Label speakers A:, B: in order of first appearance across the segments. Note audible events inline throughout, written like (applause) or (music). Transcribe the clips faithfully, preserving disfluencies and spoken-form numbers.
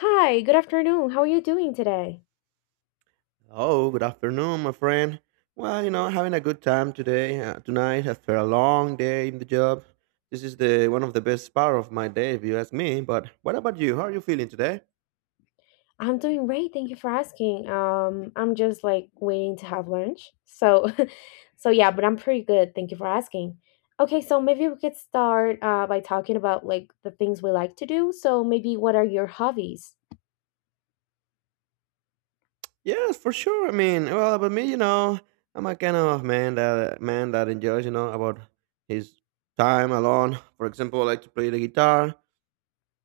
A: Hi, good afternoon. How are you doing today?
B: Oh, good afternoon, my friend. Well, you know, having a good time today, uh, tonight after a long day in the job. This is the one of the best part of my day, if you ask me. But what about you? How are you feeling today?
A: I'm doing great. Thank you for asking. Um, I'm just like waiting to have lunch. So, (laughs) so yeah, but I'm pretty good. Thank you for asking. Okay, so maybe we could start uh, by talking about like the things we like to do. So maybe what are your hobbies?
B: Yes, for sure. I mean, well, about me, you know, I'm a kind of man that man that enjoys, you know, about his time alone. For example, I like to play the guitar.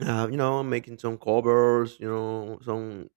B: Uh, you know, making some covers, you know, some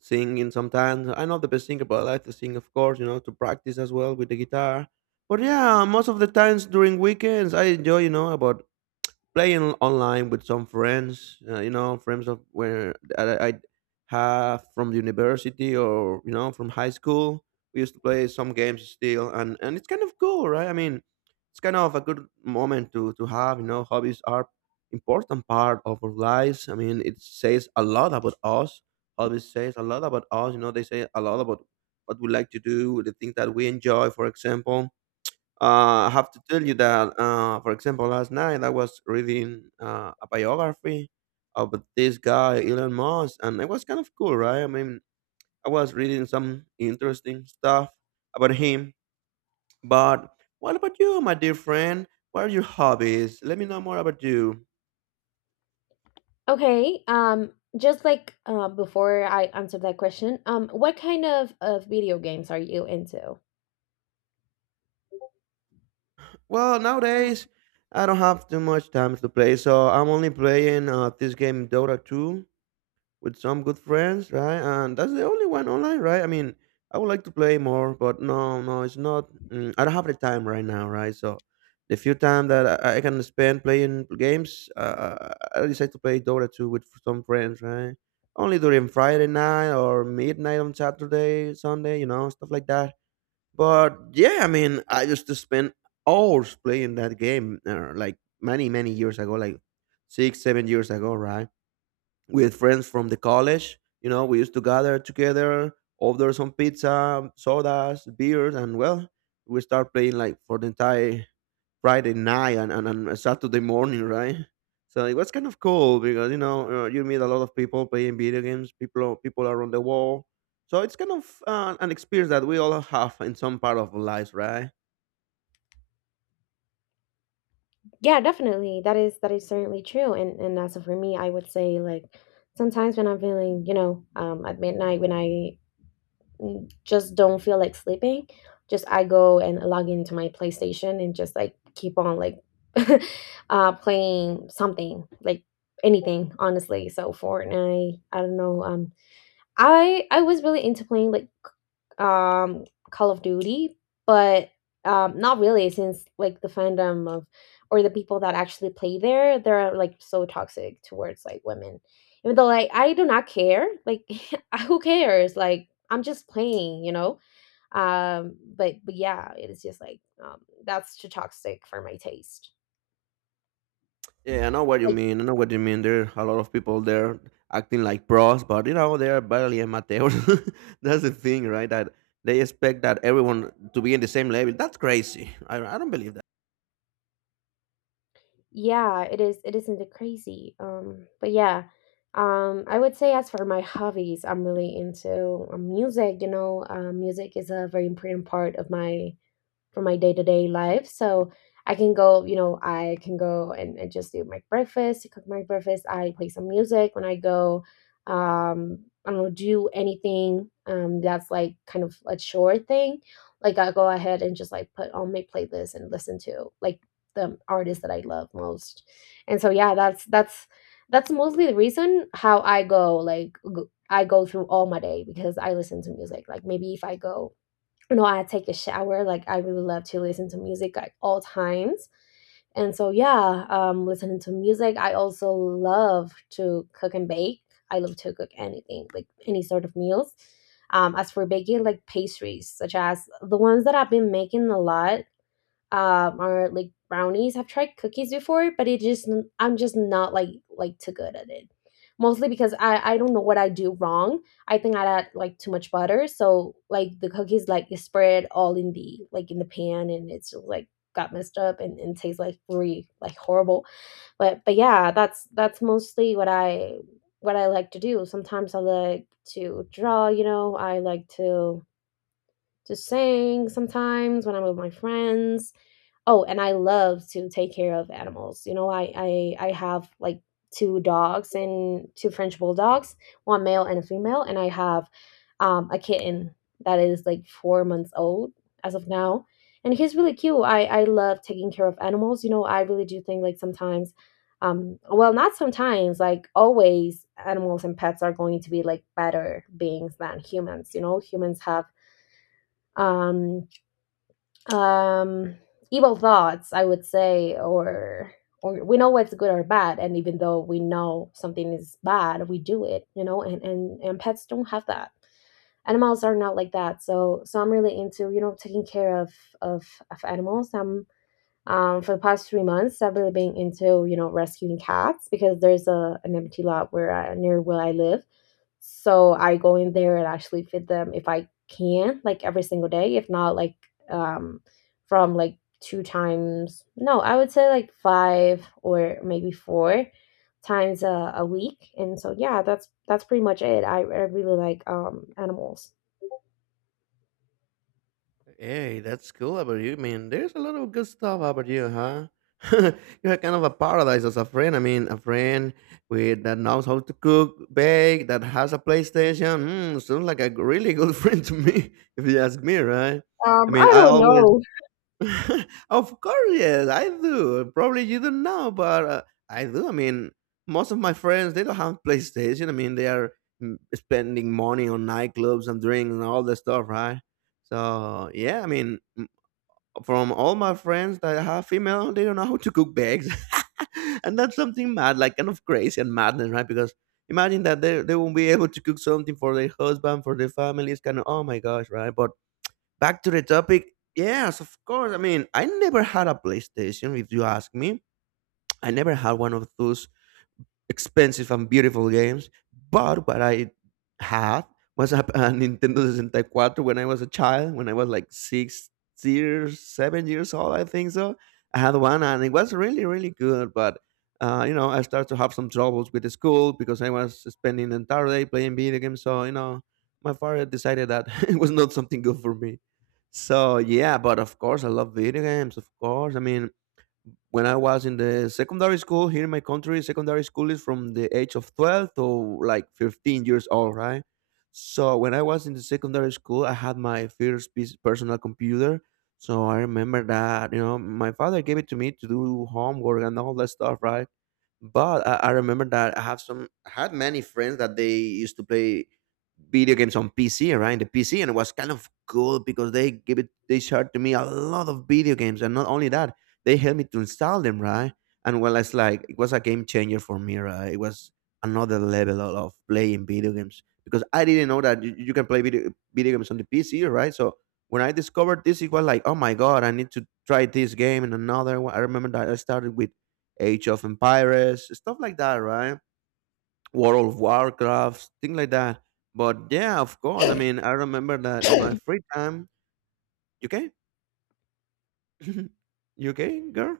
B: singing sometimes. I'm not the best singer, but I like to sing, of course, you know, to practice as well with the guitar. But yeah, most of the times during weekends, I enjoy, you know, about playing online with some friends, uh, you know, friends of where that I, I have from the university or you know from high school. We used to play some games still, and and it's kind of cool, right? I mean, it's kind of a good moment to to have. You know, hobbies are important part of our lives. I mean, it says a lot about us. Hobbies says a lot about us. You know, they say a lot about what we like to do, the things that we enjoy, for example uh, I have to tell you that, uh, for example, last night I was reading uh, a biography of this guy, Elon Musk, and it was kind of cool, right? I mean, I was reading some interesting stuff about him. But what about you, my dear friend? What are your hobbies? Let me know more about you.
A: Okay, um, just like uh, before I answer that question, um, what kind of, of video games are you into?
B: Well, nowadays I don't have too much time to play, so I'm only playing uh, this game Dota two. With some good friends, right? And that's the only one online, right? I mean, I would like to play more, but no, no, it's not. Mm, I don't have the time right now, right? So the few time that I, I can spend playing games, uh, I decide to play Dota two with some friends, right? Only during Friday night or midnight on Saturday, Sunday, you know, stuff like that. But yeah, I mean, I used to spend hours playing that game, uh, like many, many years ago, like six, seven years ago, right? With friends from the college. You know, we used to gather together, order some pizza, sodas, beers, and well, we start playing like for the entire Friday night and, and, and Saturday morning, (laughs) right? So it was kind of cool because you know uh, you meet a lot of people playing video games, people people around the world. So it's kind of uh, an experience that we all have in some part of our lives, right?
A: Yeah, definitely. That is that is certainly true. And and as for me, I would say like sometimes when I'm feeling, you know, um, at midnight when I mm, just don't feel like sleeping, just I go and log into my PlayStation and just like keep on like (laughs) uh playing something like anything, honestly. So Fortnite, I don't know. Um i i was really into playing like um Call of Duty, but um not really, since like the fandom of, or the people that actually play there, they're like so toxic towards like women. Even though like I do not care, like (laughs) who cares? Like I'm just playing, you know. Um, but but yeah, it is just like um that's too toxic for my taste.
B: Yeah, I know what you
A: Like,
B: mean. I know what you mean. There are a lot of people there acting like pros, but you know they are barely amateurs. (laughs) That's the thing, right? That they expect that everyone to be in the same level. That's crazy. I, I don't believe that.
A: yeah, it is it isn't that crazy, um, but yeah, um, I would say as for my hobbies, I'm really into, um, music, you know. Um, music is a very important part of my, for my day-to-day life. So I can go, you know, I can go and, and just do my breakfast, cook my breakfast. I play some music when I go, um I don't know, do anything, um that's like kind of a chore thing. Like I go ahead and just like put on my playlist and listen to like the artists that I love most. And so yeah, that's that's that's mostly the reason how I go, like g- I go through all my day, because I listen to music. Like maybe if I go, no, I take a shower, like I really love to listen to music at all times. And so yeah, um, listening to music. I also love to cook and bake. I love to cook anything, like any sort of meals. Um, as for baking, like pastries, such as the ones that I've been making a lot, um or like brownies. I've tried cookies before, but it just, I'm just not like, like too good at it. Mostly because I I don't know what I do wrong. I think I add like too much butter, so like the cookies like is spread all in the, like in the pan, and it's just, like, got messed up and, and tastes like really like horrible. But but yeah, that's that's mostly what I, what I like to do. Sometimes I like to draw, you know. I like to to sing sometimes when I'm with my friends. Oh, and I love to take care of animals. You know, I I I have like two dogs and two French bulldogs, one male and a female, and I have, um, a kitten that is like four months old as of now, and he's really cute. I I love taking care of animals. You know, I really do think like sometimes, um, well, not sometimes, like always, animals and pets are going to be like better beings than humans. You know, humans have, um um evil thoughts, I would say, or or we know what's good or bad, and even though we know something is bad, we do it, you know, and and, and pets don't have that. Animals are not like that. So so I'm really into, you know, taking care of, of, of animals. I'm um, For the past three months, I've really been into, you know, rescuing cats, because there's a, an empty lot where I, near where I live. So I go in there and actually feed them if I can, like every single day. If not, like, um, from like two times, no, I would say like five or maybe four times a, a week. And so yeah, that's that's pretty much it. I, I really like um animals.
B: Hey, that's cool about you. I mean, there's a lot of good stuff about you, huh? (laughs) You're kind of a paradise as a friend. I mean, a friend with that knows how to cook, bake, that has a PlayStation. Mm, sounds like a really good (laughs) friend to me, if you ask me, right? I
A: Um,
B: mean,
A: I
B: I
A: don't
B: always
A: know.
B: (laughs) of course, yes, I do. Probably you don't know, but uh, I do. I mean, most of my friends they don't have (laughs) PlayStation. I mean, they are mm, spending money on nightclubs and drinks and all that stuff, right? So yeah, I mean, mm, from all my friends that I have female, they don't know how to cook bags, (laughs) and that's something mad, like kind of crazy and madness, right? Because imagine that they they won't be able to cook something for their husband, for their family. It's kind of oh my gosh, right? But back to the topic. Yes, of course. I mean, I never had a PlayStation. If you ask me, I never had one of those expensive and beautiful games. But what I had was a, a Nintendo sixty-four when I was a child, when I was like six years, seven years old, I think so. I had one and it was really, really good. But, uh, you know, I started to have some troubles with the school because I was spending the entire day playing video games. So, you know, my father decided that (laughs) it was not something good for me. So yeah, but of course I love video games. Of course, I mean when I was in the secondary school here in my country, secondary school is from the age of twelve to like fifteen years old, right? So when I was in the secondary school, I had my first piece- personal computer. So I remember that, you know, my father gave it to me to do homework and all that stuff, right? But I, I remember that I have some I had many friends that they used to play video games on P C, right? The P C, and it was kind of cool because they give it, they shared to me a lot of video games, and not only that, they helped me to install them, right? And well, it's like it was a game changer for me, right? It was another level of of playing video games because I didn't know that you, you can play video video games on the P C, right? So when I discovered this, it was like, oh my god, I need to try this game and another one. I remember that I started with Age of Empires, stuff like that, right? World of Warcraft, things like that. But yeah, of course. I mean, I remember that in my free time. You okay? Okay, (laughs) girl?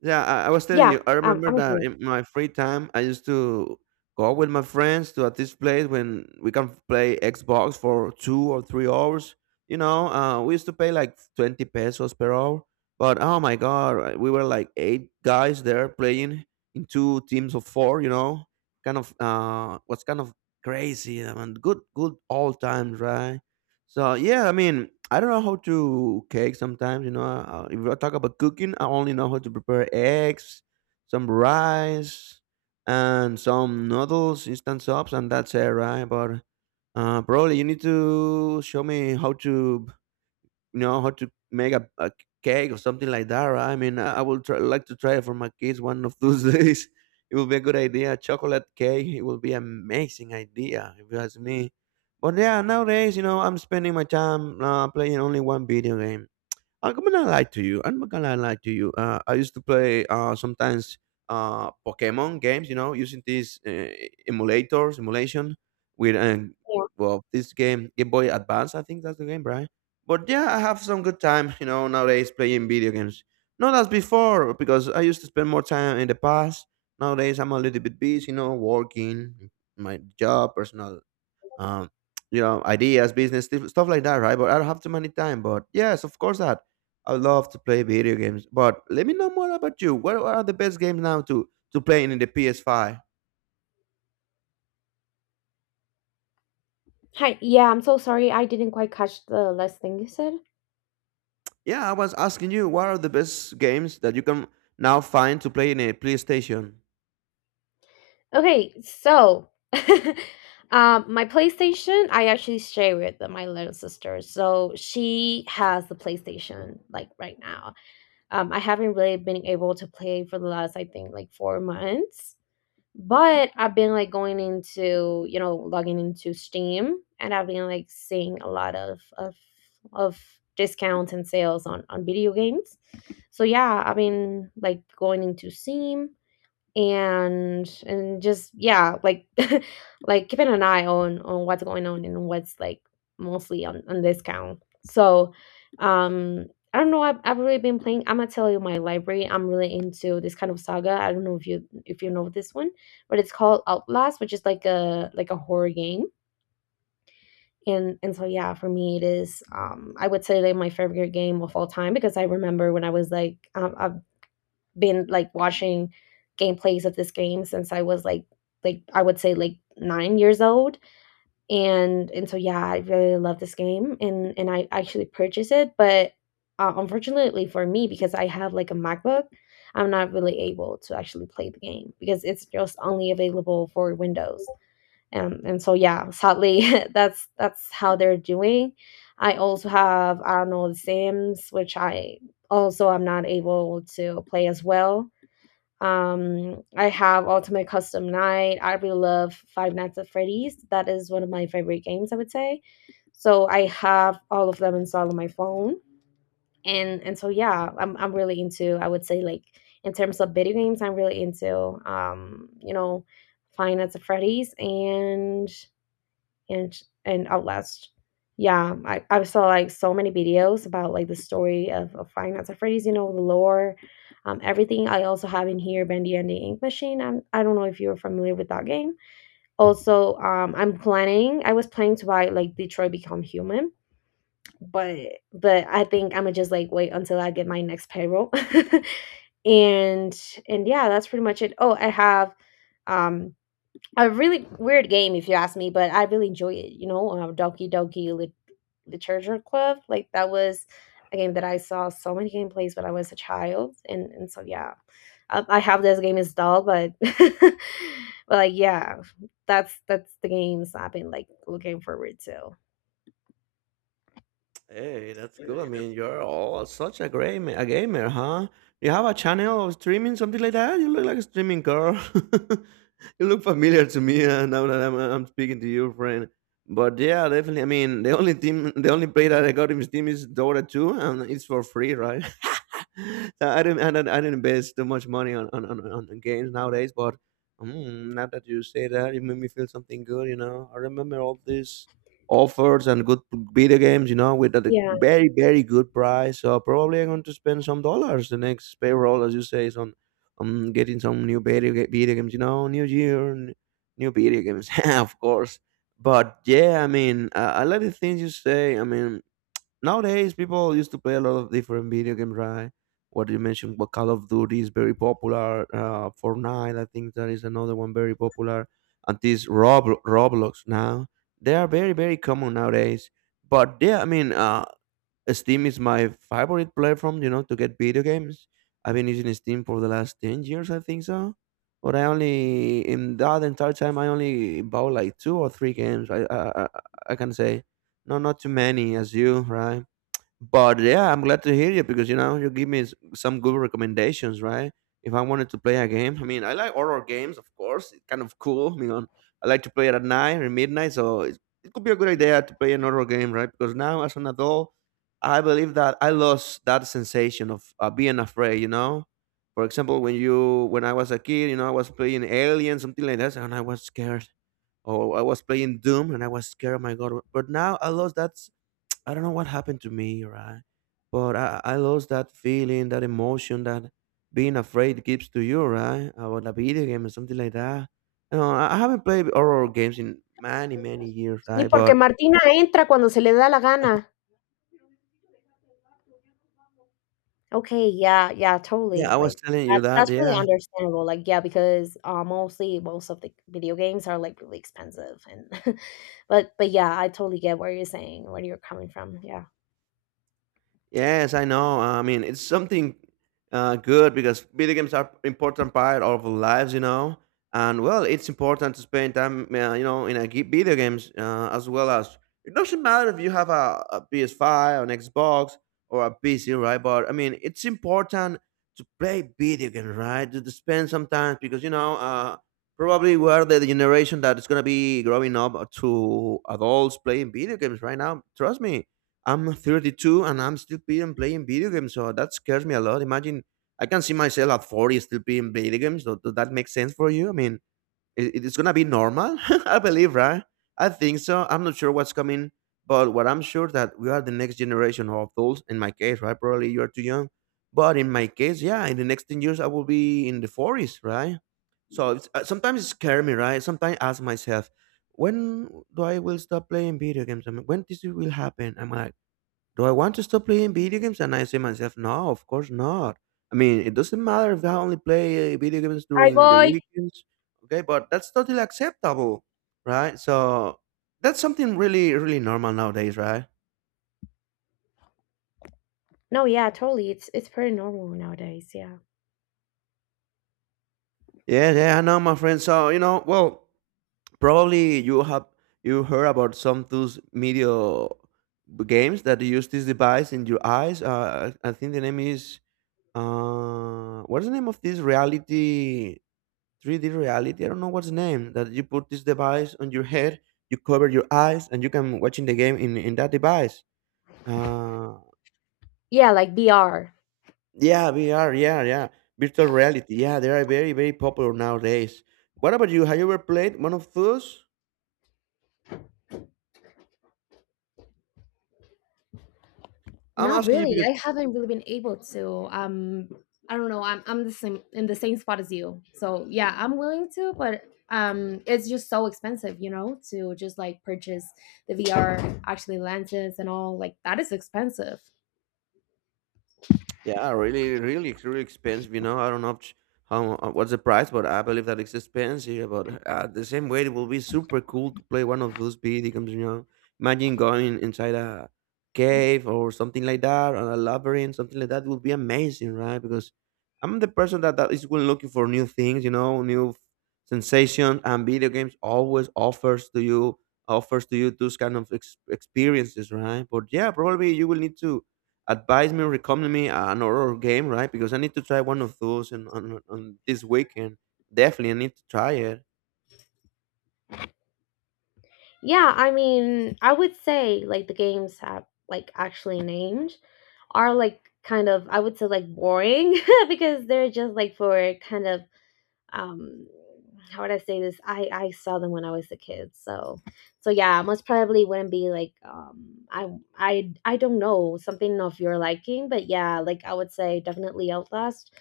B: Yeah, I, I was telling
A: Yeah,
B: you. I
A: um,
B: remember
A: I'm
B: that
A: here.
B: in my free time, I used to go with my friends to a this place when we can play Xbox for two or three hours. You know, uh, we used to pay like twenty pesos per hour. But oh my god, uh, we were like eight guys there playing in two teams of four. You know, kind of uh, was kind of crazy and good, good all times, right? So yeah, I mean, I don't know how to cake sometimes. You know, uh, if I talk about cooking, I only know how to prepare eggs, some rice, and some noodles, instant soups, and that's it, right? But uh, probably you need to show me how to know how to make a, a cake or something like that, right? I mean, I, I will try, like to try it for my kids one of those (laughs) days. It will be a good idea. Chocolate cake, it will be amazing idea if you ask me. But yeah, nowadays, you know, I'm spending my time uh, playing only one video game. I'm gonna lie to you. I'm not gonna lie to you. Uh, I used to play uh, sometimes uh, Pokemon games, you know, using these uh, emulators, emulation with um,
A: Yeah.
B: well, this game Game Boy Advance. I think that's the game, right? But yeah, I have some good time, you know, nowadays playing video games. Not as before because I used to spend more time in the past. Nowadays, I'm a little bit busy, you know, working, my job, personal um, you know, ideas, business, stuff stuff like that, right? But I don't have too many time. But yes, of course, that I love to play video games. But let me know more about you. What, what are the best games now to to play in the P S five?
A: Hi. Yeah, I'm so sorry. I didn't quite catch the last thing you said.
B: Yeah, I was asking you what are the best games that you can now find to play in a PlayStation.
A: Okay, so (laughs) um, my PlayStation, I actually share with my little sister. So she has the PlayStation like right now. Um, I haven't really been able to play for the last, I think, like four months. But I've been like going into, you know, logging into Steam, and I've been like seeing a lot of of of discounts and sales on on video games. So yeah, I've been like going into Steam and and just yeah, like (laughs) like keeping an eye on on what's going on and what's like mostly on on discount. So um I don't know. i've, I've really been playing, I'm gonna tell you, my library. I'm really into this kind of saga. I don't know if, you if you know this one, but it's called Outlast, which is like a, like a horror game. and and so yeah, for me it is, um I would say like my favorite game of all time. Because I remember when I was like, um, I, been like watching gameplays of this game since I was like like I would say like nine years old. And and so yeah, I really love this game, and and I actually purchased it, but uh, unfortunately for me, because I have like a MacBook, I'm not really able to actually play the game, because it's just only available for Windows. Um, and so yeah, sadly, (laughs) that's that's how they're doing. I also have, I don't know, the Sims, which I also am not able to play as well. um, I have Ultimate Custom Night. I really love Five Nights at Freddy's. That is one of my favorite games, I would say. So I have all of them installed on my phone. And and so yeah, I'm I'm really into, I would say like, in terms of video games, I'm really into um, you know, Five Nights at Freddy's and and and Outlast. Yeah, I, I saw like so many videos about like the story of, of Five Nights at Freddy's, you know, the lore, um, everything. I also have in here Bendy and the Ink Machine. I'm, I don't know if you're familiar with that game. Also, um, I'm planning, I was planning to buy like Detroit Become Human, but but I think I'm gonna just like wait until I get my next payroll. (laughs) and and yeah, that's pretty much it. Oh, I have um a really weird game if you ask me, but I really enjoy it. You know, uh, Donkey Donkey Lit- Literature Club. Like, that was a game that I saw so many gameplays when I was a child. and and so yeah, I, I have this game installed, but (laughs) but like yeah, that's that's the games I've been like looking forward to.
B: Hey, that's cool. I mean, you're all such a great ma- a gamer, huh? You have a channel of streaming, something like that. You look like a streaming girl. (laughs) You look familiar to me uh, now that I'm, uh, I'm speaking to you, friend. But yeah, definitely. I mean, the only team, the only play that I got in Steam is Dota two, and it's for free, right? (laughs) So I didn't, I didn't, I didn't invest too much money on on, on, on games nowadays. But mm, now that you say that, you made me feel something good. You know, I remember all this offers and good video games, you know, with a
A: Yeah,
B: very, very good price. So probably I'm going to spend some dollars the next payroll, as you say, is on Um, getting some new video, ga- video games, you know, new year, n- new video games, (laughs) of course. But yeah, I mean, uh, I like the things you say. I mean, nowadays, people used to play a lot of different video games, right? What you mentioned, what Call of Duty is very popular. Uh, Fortnite, I think that is another one very popular. And these Rob Roblox now, they are very very common nowadays. But yeah, I mean, uh, Steam is my favorite platform, you know, to get video games. I've been using Steam for the last ten years, I think so. But I only in that entire time I only bought like two or three games. I I I, I I can say, no, not too many as you, right? But yeah, I'm glad to hear you because you know you give me s- some good recommendations, right? If I wanted to play a game, I mean, I like horror games, of course. It's kind of cool. I mean, I like to play it at night or midnight, so it, it could be a good idea to play an horror game, right? Because now, as an adult, I believe that I lost that sensation of uh, being afraid. You know, for example, when you when I was a kid, you know, I was playing Alien, something like that, and I was scared, or I was playing Doom, and I was scared. Oh my god! But now I lost that. I don't know what happened to me, right? But I, I lost that feeling, that emotion that being afraid gives to you, right? About a video game or something like that. You know, I I haven't played horror games in many, many years,
A: y
B: right?
A: porque
B: But
A: Martina entra cuando se le da la gana. Okay, yeah, yeah,
B: yeah,
A: totally.
B: I was
A: Like
B: telling you
A: that's
B: that,
A: that's really
B: yeah.
A: understandable. Like yeah, because uh, mostly most of the video games are like really expensive and (laughs) but but yeah, I totally get where you're saying, where you're coming from. Yeah.
B: Yes, I know. uh, I mean, it's something uh, good because video games are important part of our lives, you know. And well, it's important to spend time, uh, you know, in a ge- video games uh, as well as it doesn't matter if you have a, P S five or an Xbox or a P C, right? But I mean, it's important to play video games, right? To, to spend some time because you know, uh, probably we are the generation that is gonna be growing up to adults playing video games right now. Trust me, I'm thirty-two and I'm still playing playing video games, so that scares me a lot. Imagine I can see myself at forty still playing video games. So does that make sense for you? I mean, i- it's gonna be normal, (laughs) I believe, right? I think so. I'm not sure what's coming, but what I'm sure that we are the next generation of adults. In my case, right? Probably you are too young, but in my case, yeah, in the next ten years, I will be in the forties, right? So it's, uh, sometimes it scares me, right? Sometimes I ask myself, when do I will stop playing video games? I mean, when this will happen? Am I do I want to stop playing video games? And I say myself, no, of course not. I mean, it doesn't matter if I only play uh, video games
A: Hi,
B: during the
A: boy.
B: weekends, okay? But that's totally acceptable, right? So that's something really, really normal nowadays, right?
A: No, yeah, totally. It's it's pretty normal nowadays. Yeah.
B: Yeah, yeah, I know, my friend. So you know, well, probably you have you heard about some those media games that use this device in your eyes. Uh, I I think the name is uh, what's the name of this reality? three D reality. I don't know what's the name that you put this device on your head, you cover your eyes, and you can watching the game in in that device. Uh,
A: Yeah, like B R.
B: yeah, V R. Yeah, yeah, virtual reality. Yeah, they are very very popular nowadays. What about you? Have you ever played one of those? I'm
A: Not
B: asking you
A: really.
B: because.
A: I haven't really been able to. Um, I don't know. I'm I'm the same, in the same spot as you. So yeah, I'm willing to, but um, it's just so expensive, you know, to just like purchase the V R actually lenses and all. Like that is expensive.
B: Yeah, really, really, really expensive. You know, I don't know if- how uh, what's the price, but I believe that it's expensive. But uh, the same way, it will be super cool to play one of those video games. You know, imagine going inside a cave or something like that, or a labyrinth, something like that would be amazing, right? Because I'm the person that, that is going looking for new things. You know, new sensations, and video games always offers to you offers to you those kind of ex- experiences, right? But yeah, probably you will need to advise me, recommend me an horror game, right? Because I need to try one of those and on, on on this weekend. Definitely, I need to try it.
A: Yeah, I mean, I would say like the games have like actually named, are like kind of, I would say, like boring (laughs) because they're just like for kind of um how would I say this? I I saw them when I was a kid. So so yeah, most probably wouldn't be like um I I I don't know, something of your liking. But yeah, like I would say definitely Outlast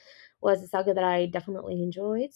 A: was a saga that I definitely enjoyed.